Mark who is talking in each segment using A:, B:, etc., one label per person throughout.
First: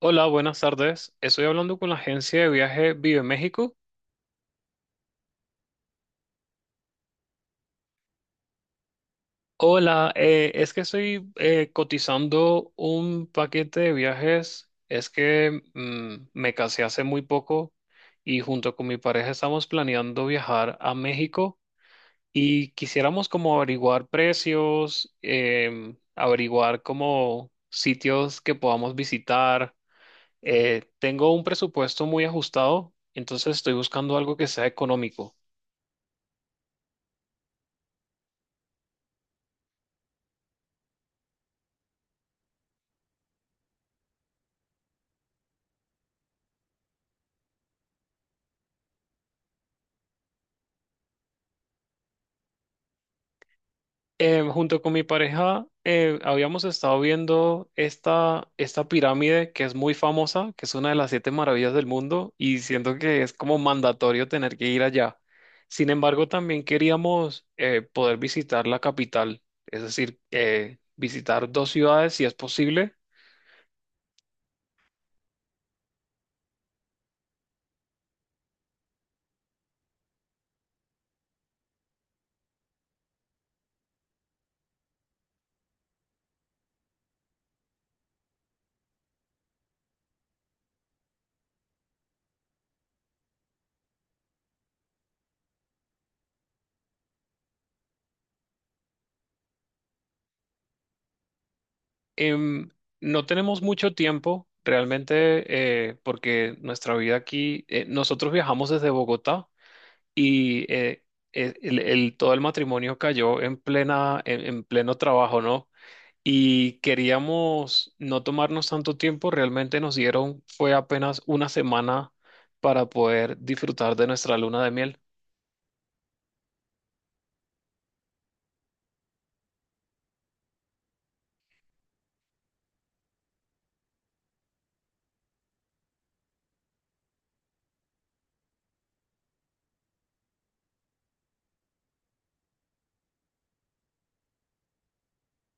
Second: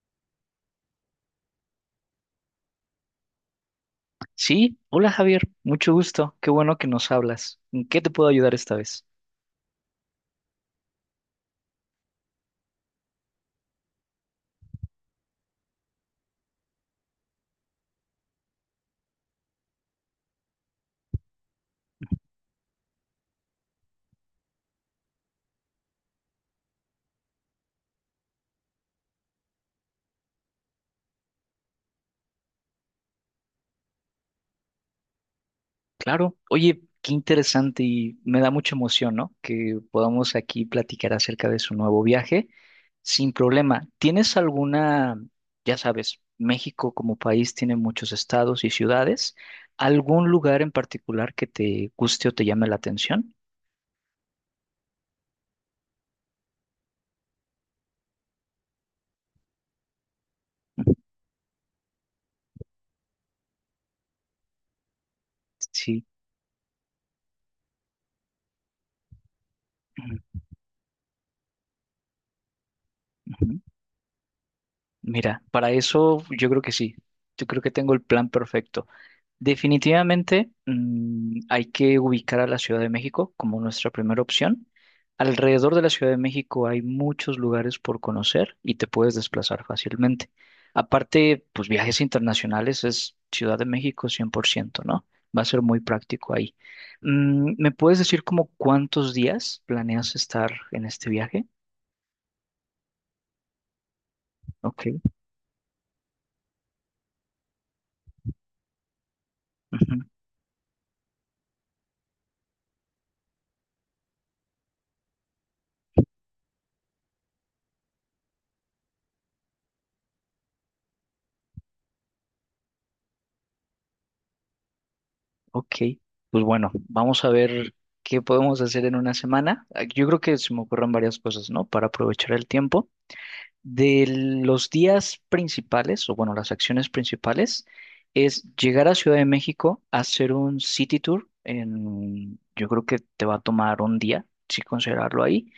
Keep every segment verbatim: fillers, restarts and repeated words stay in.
A: Hola, buenas tardes. Estoy hablando con la agencia de viaje Vive México.
B: Sí, hola Javier, mucho gusto, qué bueno que nos hablas. ¿En qué te puedo ayudar esta vez?
A: Hola, eh, es que estoy eh, cotizando un paquete de viajes. Es que mm, me casé hace muy poco y junto con mi pareja estamos planeando viajar a México y quisiéramos como averiguar precios, em, averiguar como sitios que podamos visitar. Eh, tengo un presupuesto muy ajustado, entonces estoy buscando algo que sea económico.
B: Claro, oye, qué interesante y me da mucha emoción, ¿no? Que podamos aquí platicar acerca de su nuevo viaje sin problema. ¿Tienes alguna, ya sabes, México como país tiene muchos estados y ciudades, algún lugar en particular que te guste o te llame la atención?
A: Eh, junto con mi pareja eh, habíamos estado viendo esta, esta pirámide que es muy famosa, que es una
B: Ujú.
A: de las siete maravillas del mundo, y siento que es como mandatorio tener que ir allá. Sin
B: Sí,
A: embargo, también queríamos eh, poder visitar la capital, es decir,
B: ujú,
A: eh, visitar dos ciudades si es posible.
B: ujú. Mira, para eso yo creo que sí. Yo creo que tengo el plan perfecto. Definitivamente, mm, hay que ubicar a la Ciudad de México como nuestra primera opción. Alrededor de la Ciudad de México hay muchos lugares por conocer y te puedes desplazar fácilmente. Aparte, pues viajes internacionales es Ciudad de México cien por ciento, ¿no? Va a ser muy práctico ahí. Mm, ¿me puedes decir como cuántos días planeas estar en este viaje?
A: Em, no tenemos mucho tiempo
B: Ok.
A: realmente, eh, porque nuestra vida aquí, eh, nosotros viajamos desde Bogotá. Y eh, eh, el, el- todo el matrimonio cayó en plena, en, en pleno trabajo, ¿no? Y queríamos no tomarnos tanto tiempo, realmente nos dieron, fue apenas una semana para poder disfrutar de nuestra luna de miel.
B: Ok, pues bueno, vamos a ver qué podemos hacer en una semana. Ah, yo creo que se me ocurren varias cosas, ¿no? Para aprovechar el tiempo. De los días principales, o bueno, las acciones principales, es llegar a Ciudad de México, hacer un city tour en, yo creo que te va a tomar un día, si considerarlo ahí,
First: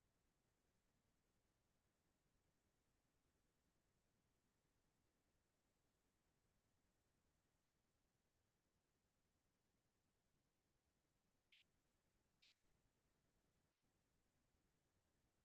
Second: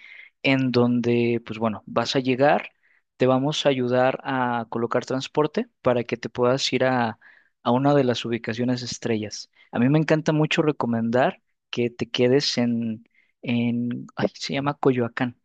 B: en donde, pues bueno, vas a llegar, te vamos a ayudar a colocar transporte para que te puedas ir a, a una de las ubicaciones estrellas. A mí me encanta mucho recomendar que te quedes en, en, ay, se llama Coyoacán.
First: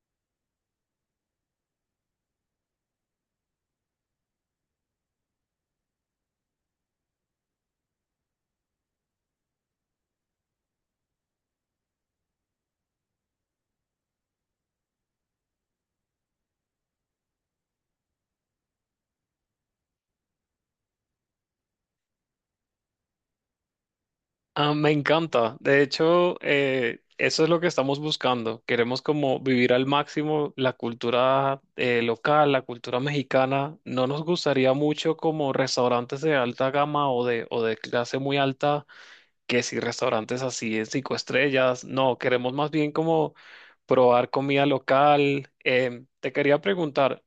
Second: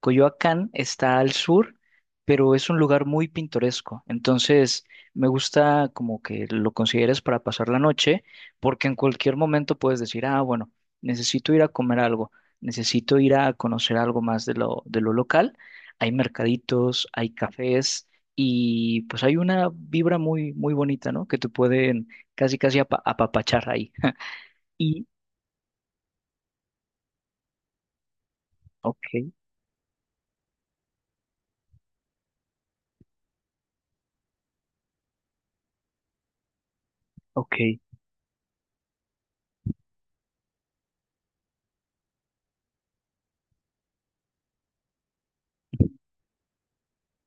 B: Coyoacán está al sur, pero es un lugar muy pintoresco. Entonces, me gusta como que lo consideres para pasar la noche, porque en cualquier momento puedes decir, ah, bueno, necesito ir a comer algo, necesito ir a conocer algo más de lo, de lo local. Hay mercaditos, hay cafés y pues hay una vibra muy, muy bonita, ¿no? Que te pueden casi, casi apa- apapachar ahí.
A: Ah, me
B: Y,
A: encanta, de hecho, eh, eso es lo que estamos buscando, queremos
B: ok,
A: como vivir al máximo la cultura eh, local, la cultura mexicana. No nos gustaría mucho como restaurantes de alta gama o de, o de
B: ok.
A: clase muy alta, que si restaurantes así de cinco estrellas. No, queremos más bien como probar comida local. Em, te quería preguntar,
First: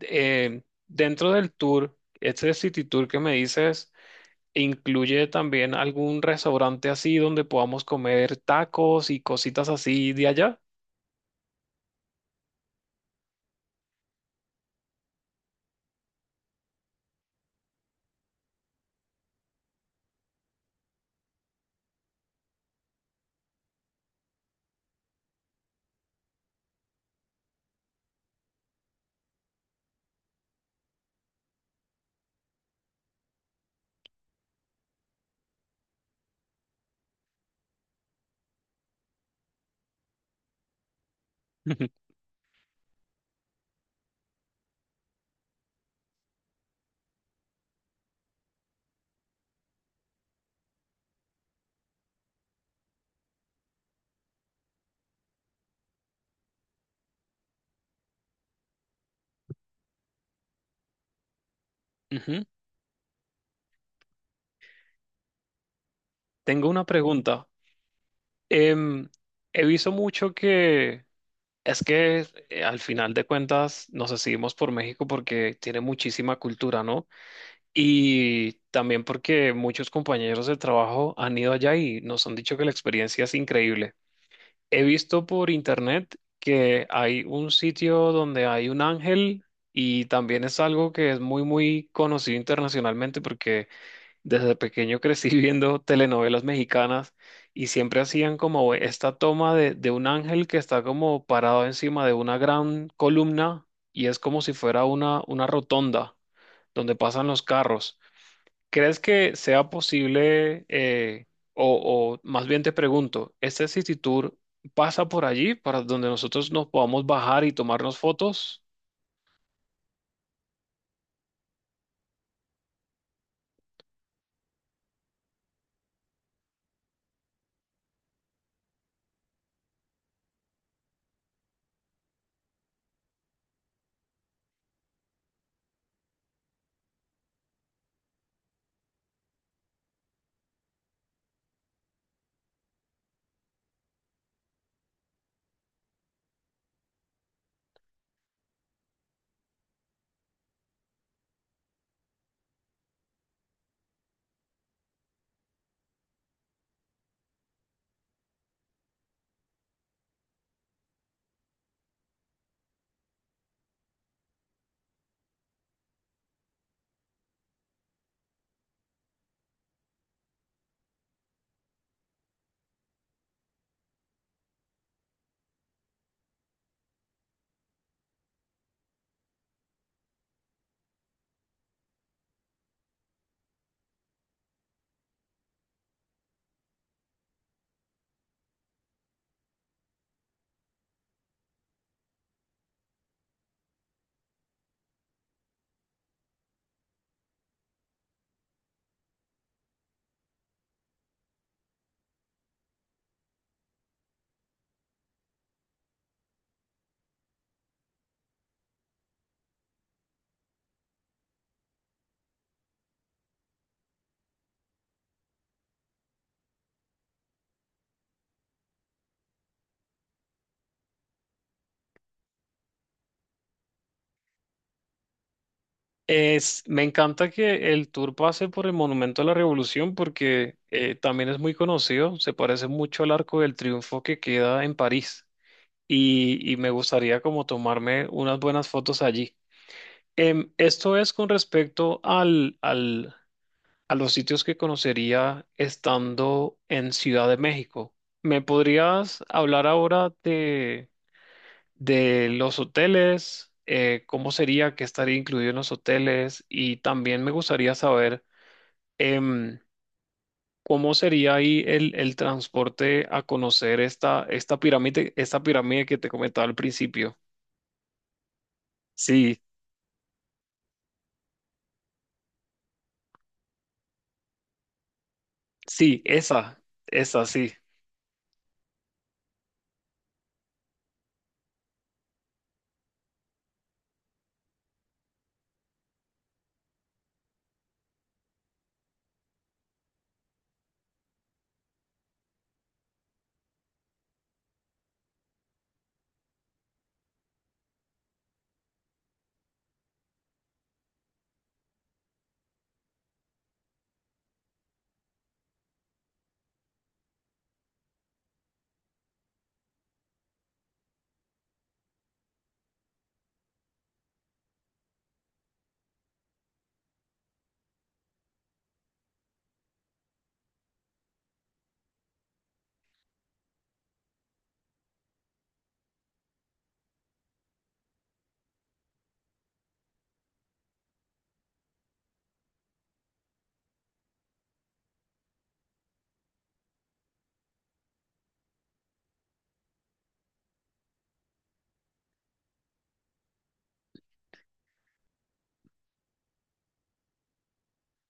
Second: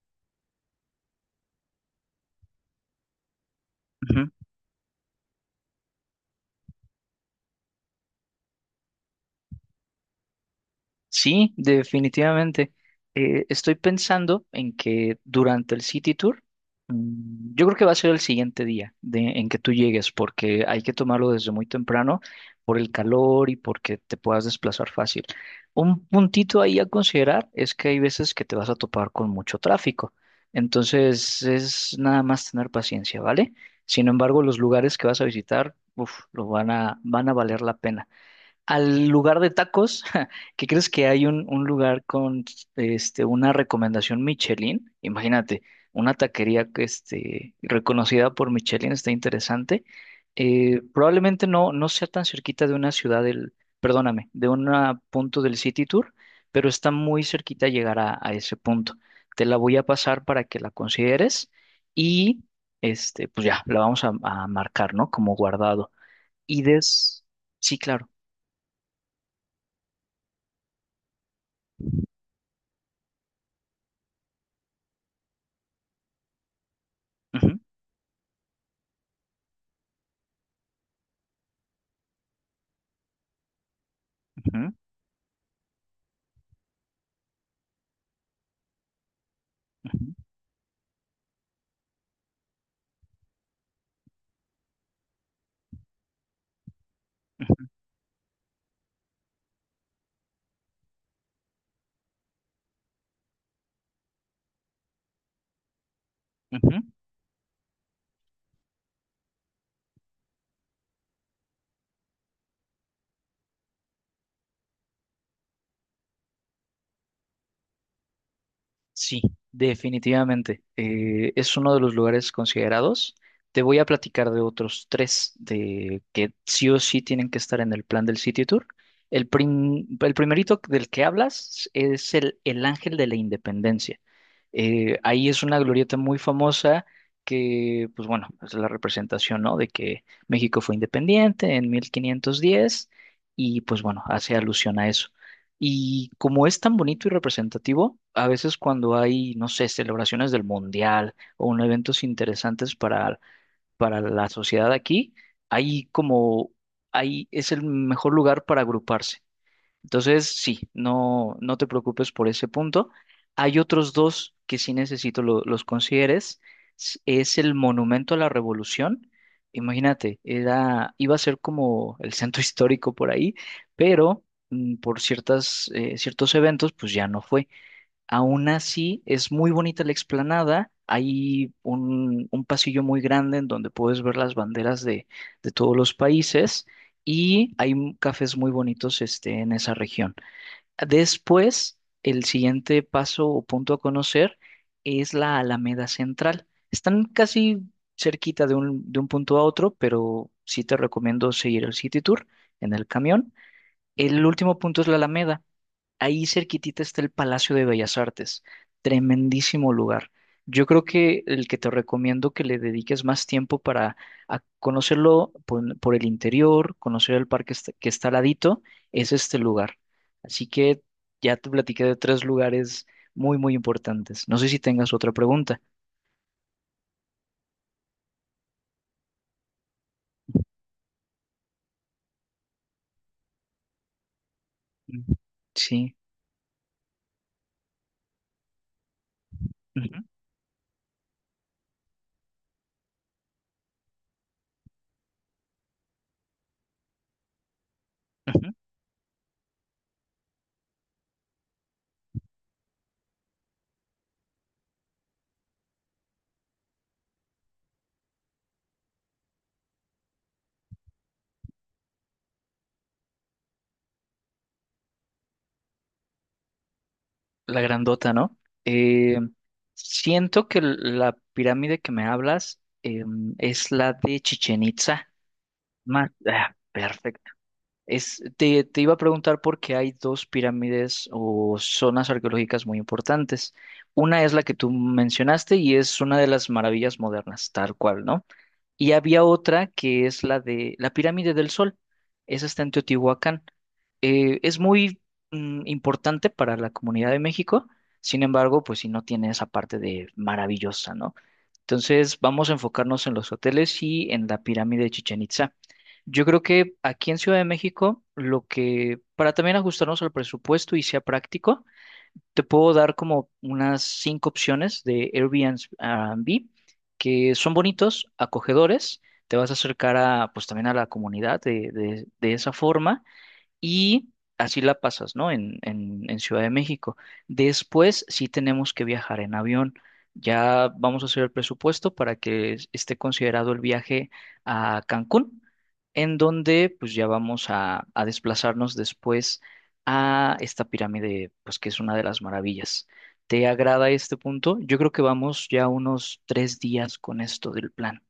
A: em, dentro del tour, este City Tour que me dices,
B: Ujú.
A: ¿incluye también algún restaurante así donde podamos comer tacos y cositas así de allá?
B: Sí, definitivamente. Eh, estoy pensando en que durante el City Tour, mm, yo creo que va a ser el siguiente día de- en que tú llegues, porque hay que tomarlo desde muy temprano por el calor y porque te puedas desplazar fácil. Un puntito ahí a considerar es que hay veces que te vas a topar con mucho tráfico, entonces es nada más tener paciencia, ¿vale? Sin embargo, los lugares que vas a visitar, uf, lo van a, van a valer la pena al lugar de tacos, ¿qué crees que hay un, un lugar con este, una recomendación Michelin? Imagínate, una taquería que este, reconocida por Michelin está interesante. Eh, probablemente no, no sea tan cerquita de una ciudad del, perdóname, de un punto del City Tour, pero está muy cerquita llegar a, a ese punto. Te la voy a pasar para que la consideres y
A: Ujú.
B: este, pues ya, la vamos a, a marcar, ¿no? Como guardado. Y
A: Tengo una
B: des,
A: pregunta.
B: sí, claro.
A: Em, He visto mucho que es que eh, al final de cuentas nos decidimos por México porque tiene muchísima cultura, ¿no?
B: Ujú.
A: Y también porque muchos compañeros de trabajo han ido allá y nos han dicho que la experiencia es increíble.
B: Ujú,
A: He visto por internet que hay un sitio donde hay un ángel,
B: ujú,
A: y también es algo que es muy, muy conocido internacionalmente, porque desde pequeño crecí viendo telenovelas mexicanas
B: ujú,
A: y siempre hacían como esta toma de, de un ángel que está como parado encima de una gran columna, y es como si fuera una, una rotonda
B: ujú.
A: donde pasan los carros. ¿Crees que sea posible, eh, o, o más bien te pregunto, este City Tour pasa por allí para donde nosotros nos podamos bajar y tomarnos fotos?
B: Sí, definitivamente. Eh, es uno de los lugares considerados. Te voy a platicar de otros tres de que sí o sí tienen que estar en el plan del City Tour. El, prim- el primerito del que hablas es el, el Ángel de la Independencia. Eh, ahí es una glorieta muy famosa que, pues bueno, es la representación, ¿no? De que México fue independiente en mil quinientos diez y pues bueno, hace alusión a eso. Y como es tan bonito y representativo, a veces cuando hay, no sé, celebraciones del mundial o un eventos interesantes para, para la sociedad aquí, hay como, ahí es el mejor lugar para agruparse. Entonces, sí, no, no te preocupes por ese punto. Hay otros dos que sí necesito lo- los consideres. S- Es el Monumento a la Revolución. Imagínate, era, iba a ser como el centro histórico por ahí, pero mm, por ciertas, eh, ciertos eventos, pues ya no fue. Aún así, es muy bonita la explanada. Hay un, un pasillo muy grande en donde puedes ver las banderas de, de todos los países y hay m- cafés muy bonitos este, en esa región. Después, el siguiente paso o punto a conocer es la Alameda Central. Están casi cerquita de un, de un punto a otro, pero sí te recomiendo seguir el City Tour en el camión. El último punto es la Alameda. Ahí cerquitita está el Palacio de Bellas Artes, tremendísimo lugar. Yo creo que el que te recomiendo que le dediques más tiempo para a conocerlo por, por el interior, conocer el parque est- que está al ladito, es este lugar. Así que ya te platiqué de tres lugares muy, muy importantes. No sé si tengas otra pregunta.
A: Es, me encanta que el tour pase por el Monumento a la Revolución, porque eh, también es muy conocido, se parece mucho al Arco del Triunfo que queda en
B: Mm.
A: París,
B: Sí.
A: y, y me gustaría como tomarme unas buenas fotos allí.
B: Ujú,
A: Em, esto es con respecto al, al a los sitios que conocería estando en Ciudad de México. ¿Me
B: ujú.
A: podrías hablar ahora de, de los hoteles? Eh, ¿cómo sería que estaría incluido en los hoteles? Y también me gustaría saber em, cómo sería ahí el, el transporte a conocer esta, esta pirámide, esta pirámide que te comentaba al principio.
B: La grandota, ¿no? Eh,
A: Sí,
B: Siento que l- la pirámide que me hablas em, es la de Chichen
A: sí,
B: Más, ah,
A: esa, esa,
B: perfecto.
A: sí.
B: Es, te, te iba a preguntar por qué hay dos pirámides o zonas arqueológicas muy importantes. Una es la que tú mencionaste y es una de las maravillas modernas, tal cual, ¿no? Y había otra que es la de la Pirámide del Sol. Esa está en Teotihuacán. Eh, es muy mm, importante para la comunidad de México, sin embargo, pues si no tiene esa parte de maravillosa, ¿no? Entonces, vamos a enfocarnos en los hoteles y en la pirámide de Chichén Itzá. Yo creo que aquí en Ciudad de México, lo que, para también ajustarnos al presupuesto y sea práctico, te puedo dar como unas cinco opciones de Airbnb que son bonitos, acogedores. Te vas a acercar a, pues también a la comunidad de, de- de esa forma y así la pasas, ¿no? En, en, en Ciudad de México. Después sí tenemos que viajar en avión. Ya vamos a hacer el presupuesto para que es- esté considerado el viaje a Cancún, en donde pues ya vamos a, a desplazarnos después a esta pirámide, pues que es una de las maravillas. ¿Te agrada este punto? Yo creo que vamos ya unos tres días con esto del plan.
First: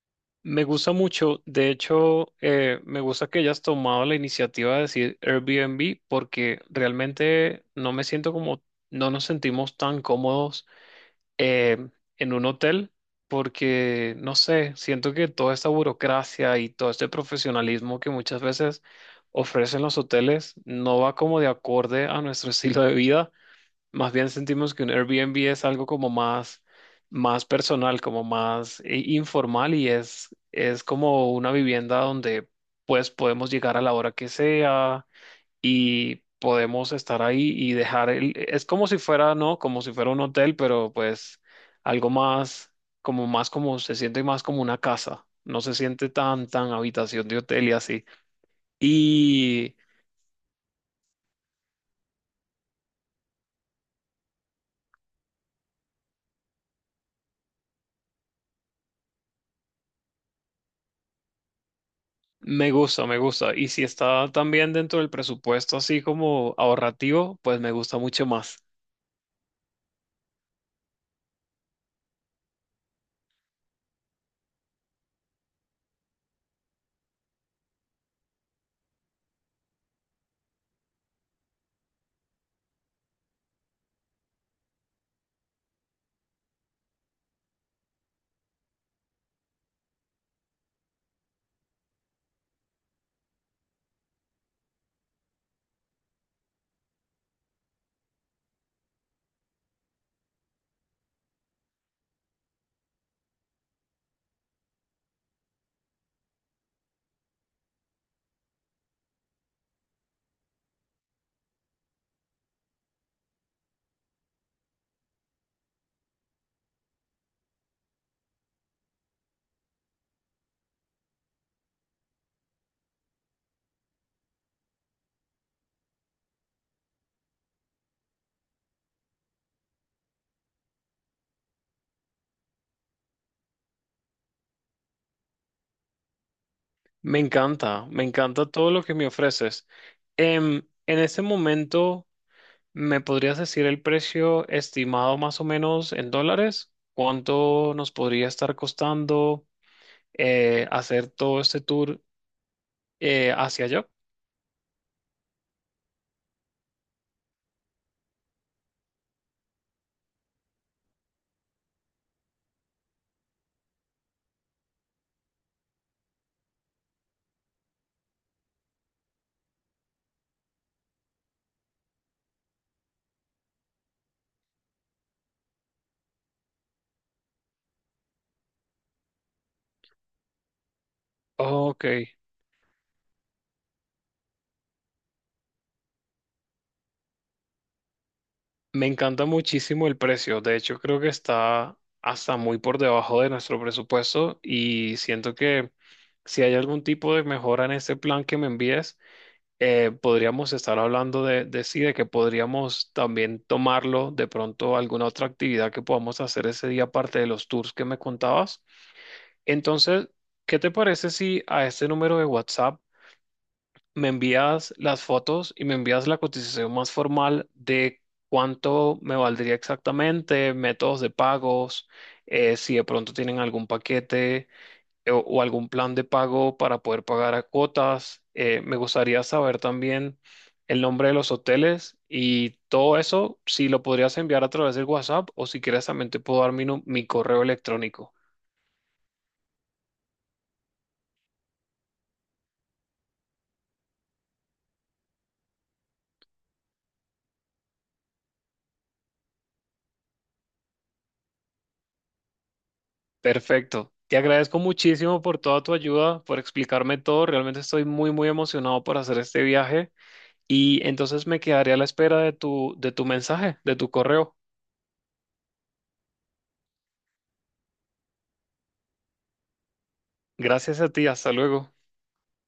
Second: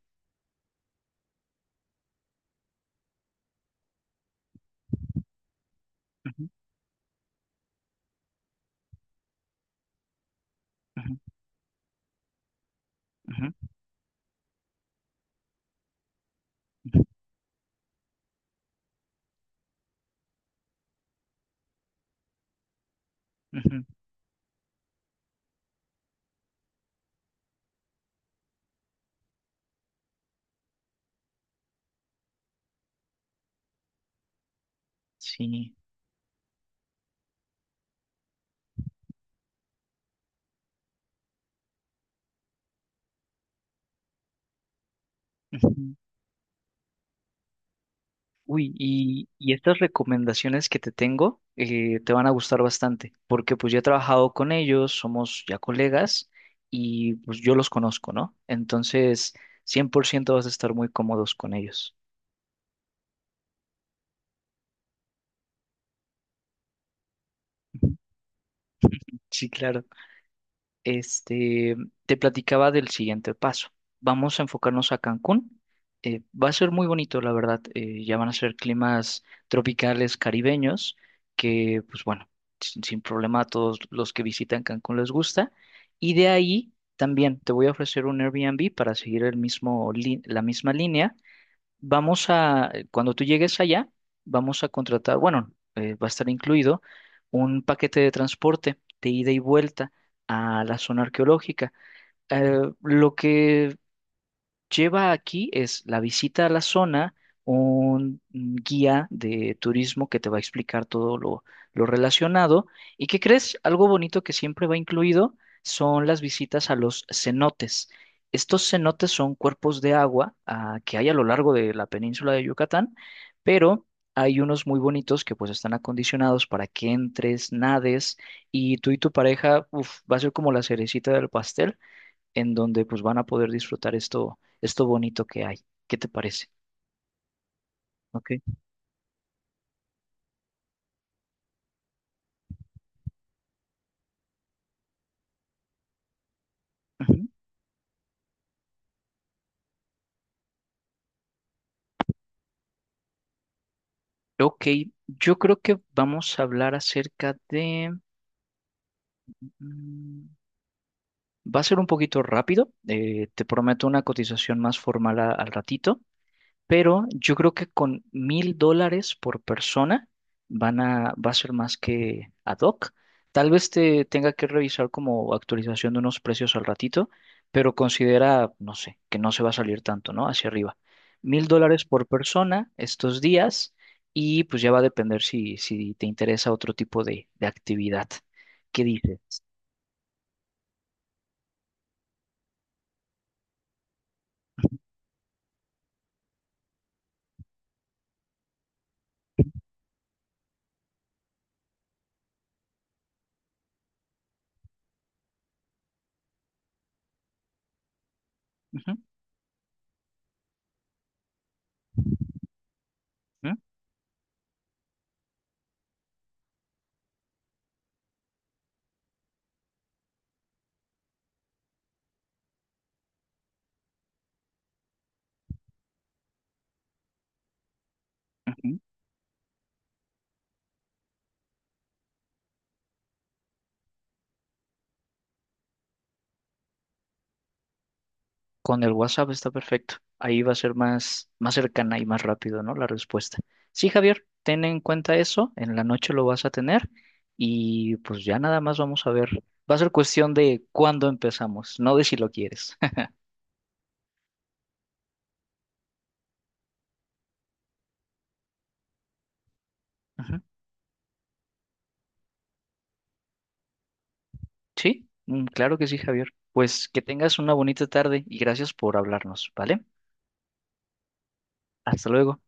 A: Me gusta mucho, de hecho, eh, me gusta que hayas tomado la iniciativa de decir Airbnb,
B: Ujú,
A: porque realmente no me siento como, no nos sentimos tan cómodos
B: ujú,
A: eh, en un hotel,
B: ujú,
A: porque, no sé, siento que toda esta burocracia y todo
B: ujú,
A: este profesionalismo que muchas veces ofrecen los hoteles no va como de acorde a nuestro estilo de vida.
B: ujú.
A: Más bien sentimos que un Airbnb es algo como más, más personal, como más eh, informal, y es, es como una vivienda donde pues podemos llegar a la hora que sea
B: Sí.
A: y podemos estar ahí y dejar el... Es como si fuera, ¿no? Como si fuera un hotel, pero pues algo más, como más, como se siente más como una casa. No se
B: Ujú.
A: siente tan, tan habitación de hotel y así.
B: Uy, y, y
A: Y...
B: estas recomendaciones que te tengo eh, te van a gustar bastante, porque pues ya he trabajado con ellos, somos ya colegas y pues yo los conozco, ¿no? Entonces, cien por ciento vas a estar muy cómodos con ellos.
A: Me gusta, me gusta. Y si está también dentro del presupuesto, así como ahorrativo, pues me gusta mucho más.
B: Sí, claro. Este, te platicaba del siguiente paso. Vamos a enfocarnos a Cancún. Eh, va a ser muy bonito, la verdad. Eh, ya van a ser climas tropicales caribeños que, pues bueno, sin, sin problema a todos los que visitan Cancún les gusta. Y de ahí también te voy a ofrecer un Airbnb para seguir el mismo, lin- la misma línea. Vamos a, eh, cuando tú llegues allá, vamos a contratar, bueno, eh, va a estar incluido un paquete de transporte de ida y vuelta a la zona arqueológica. Eh, lo que lleva aquí es la visita a la zona, un guía de turismo que te va a explicar todo lo, lo relacionado. ¿Y qué crees? Algo bonito que siempre va incluido son las visitas a los cenotes. Estos cenotes son cuerpos de agua ah, que hay a lo largo de la península de Yucatán, pero hay unos muy bonitos que pues están acondicionados para que entres, nades y tú y tu pareja, uf, va a ser como la cerecita del pastel en donde pues van a poder disfrutar esto, esto bonito que hay. ¿Qué te parece?
A: Me encanta, me
B: Ok.
A: encanta todo lo que me ofreces. Em, en este momento, ¿me podrías decir el precio estimado más o menos en dólares?
B: Ujú.
A: ¿Cuánto nos podría estar costando eh, hacer todo este tour eh, hacia allá?
B: Ok, yo creo que vamos a hablar acerca de... mm, va a ser un poquito rápido, eh, te prometo una cotización más formal a- al ratito, pero yo creo que con mil dólares por persona van a, va a ser más que ad hoc. Tal vez te tenga que revisar como actualización de unos precios al ratito, pero considera, no sé, que no se va a salir tanto, ¿no? Hacia arriba. Mil dólares
A: Ok.
B: por persona estos días y pues ya va a depender si, si te interesa otro tipo de, de actividad. ¿Qué
A: Me
B: dices?
A: encanta muchísimo el precio. De hecho, creo que está hasta muy por debajo de nuestro presupuesto, y siento que si hay algún tipo de mejora en este plan que me envíes, eh, podríamos estar hablando de, de sí, de que podríamos también tomarlo de pronto a alguna otra actividad que podamos hacer ese día, aparte de los tours que me contabas.
B: Ujú,
A: Entonces, ¿qué te parece si a este número de WhatsApp
B: ujú,
A: me envías las fotos y me envías la cotización más formal de cuánto me valdría exactamente, métodos de pagos, eh, si de pronto tienen algún paquete eh, o, o algún plan de pago para poder pagar a cuotas? Eh, me
B: ujú.
A: gustaría saber también el nombre de los hoteles y todo eso, si lo podrías enviar a través del WhatsApp, o si quieres también te puedo dar mi, nu- mi correo electrónico.
B: Con el WhatsApp está perfecto. Ahí va a ser más, más cercana y más rápido, ¿no? La respuesta. Sí, Javier, ten en cuenta eso. En la noche lo vas a tener y pues ya nada más vamos a ver. Va a ser cuestión de cuándo empezamos, no de si lo quieres.
A: Perfecto. Te agradezco muchísimo por toda tu ayuda, por explicarme todo. Realmente estoy muy, muy emocionado por hacer este viaje,
B: Ujú.
A: y entonces me quedaré a la espera de tu, de tu mensaje, de tu correo.
B: Sí, mm, claro que sí, Javier. Pues que tengas una bonita tarde y gracias por hablarnos, ¿vale?
A: Gracias a ti. Hasta luego.
B: Hasta luego.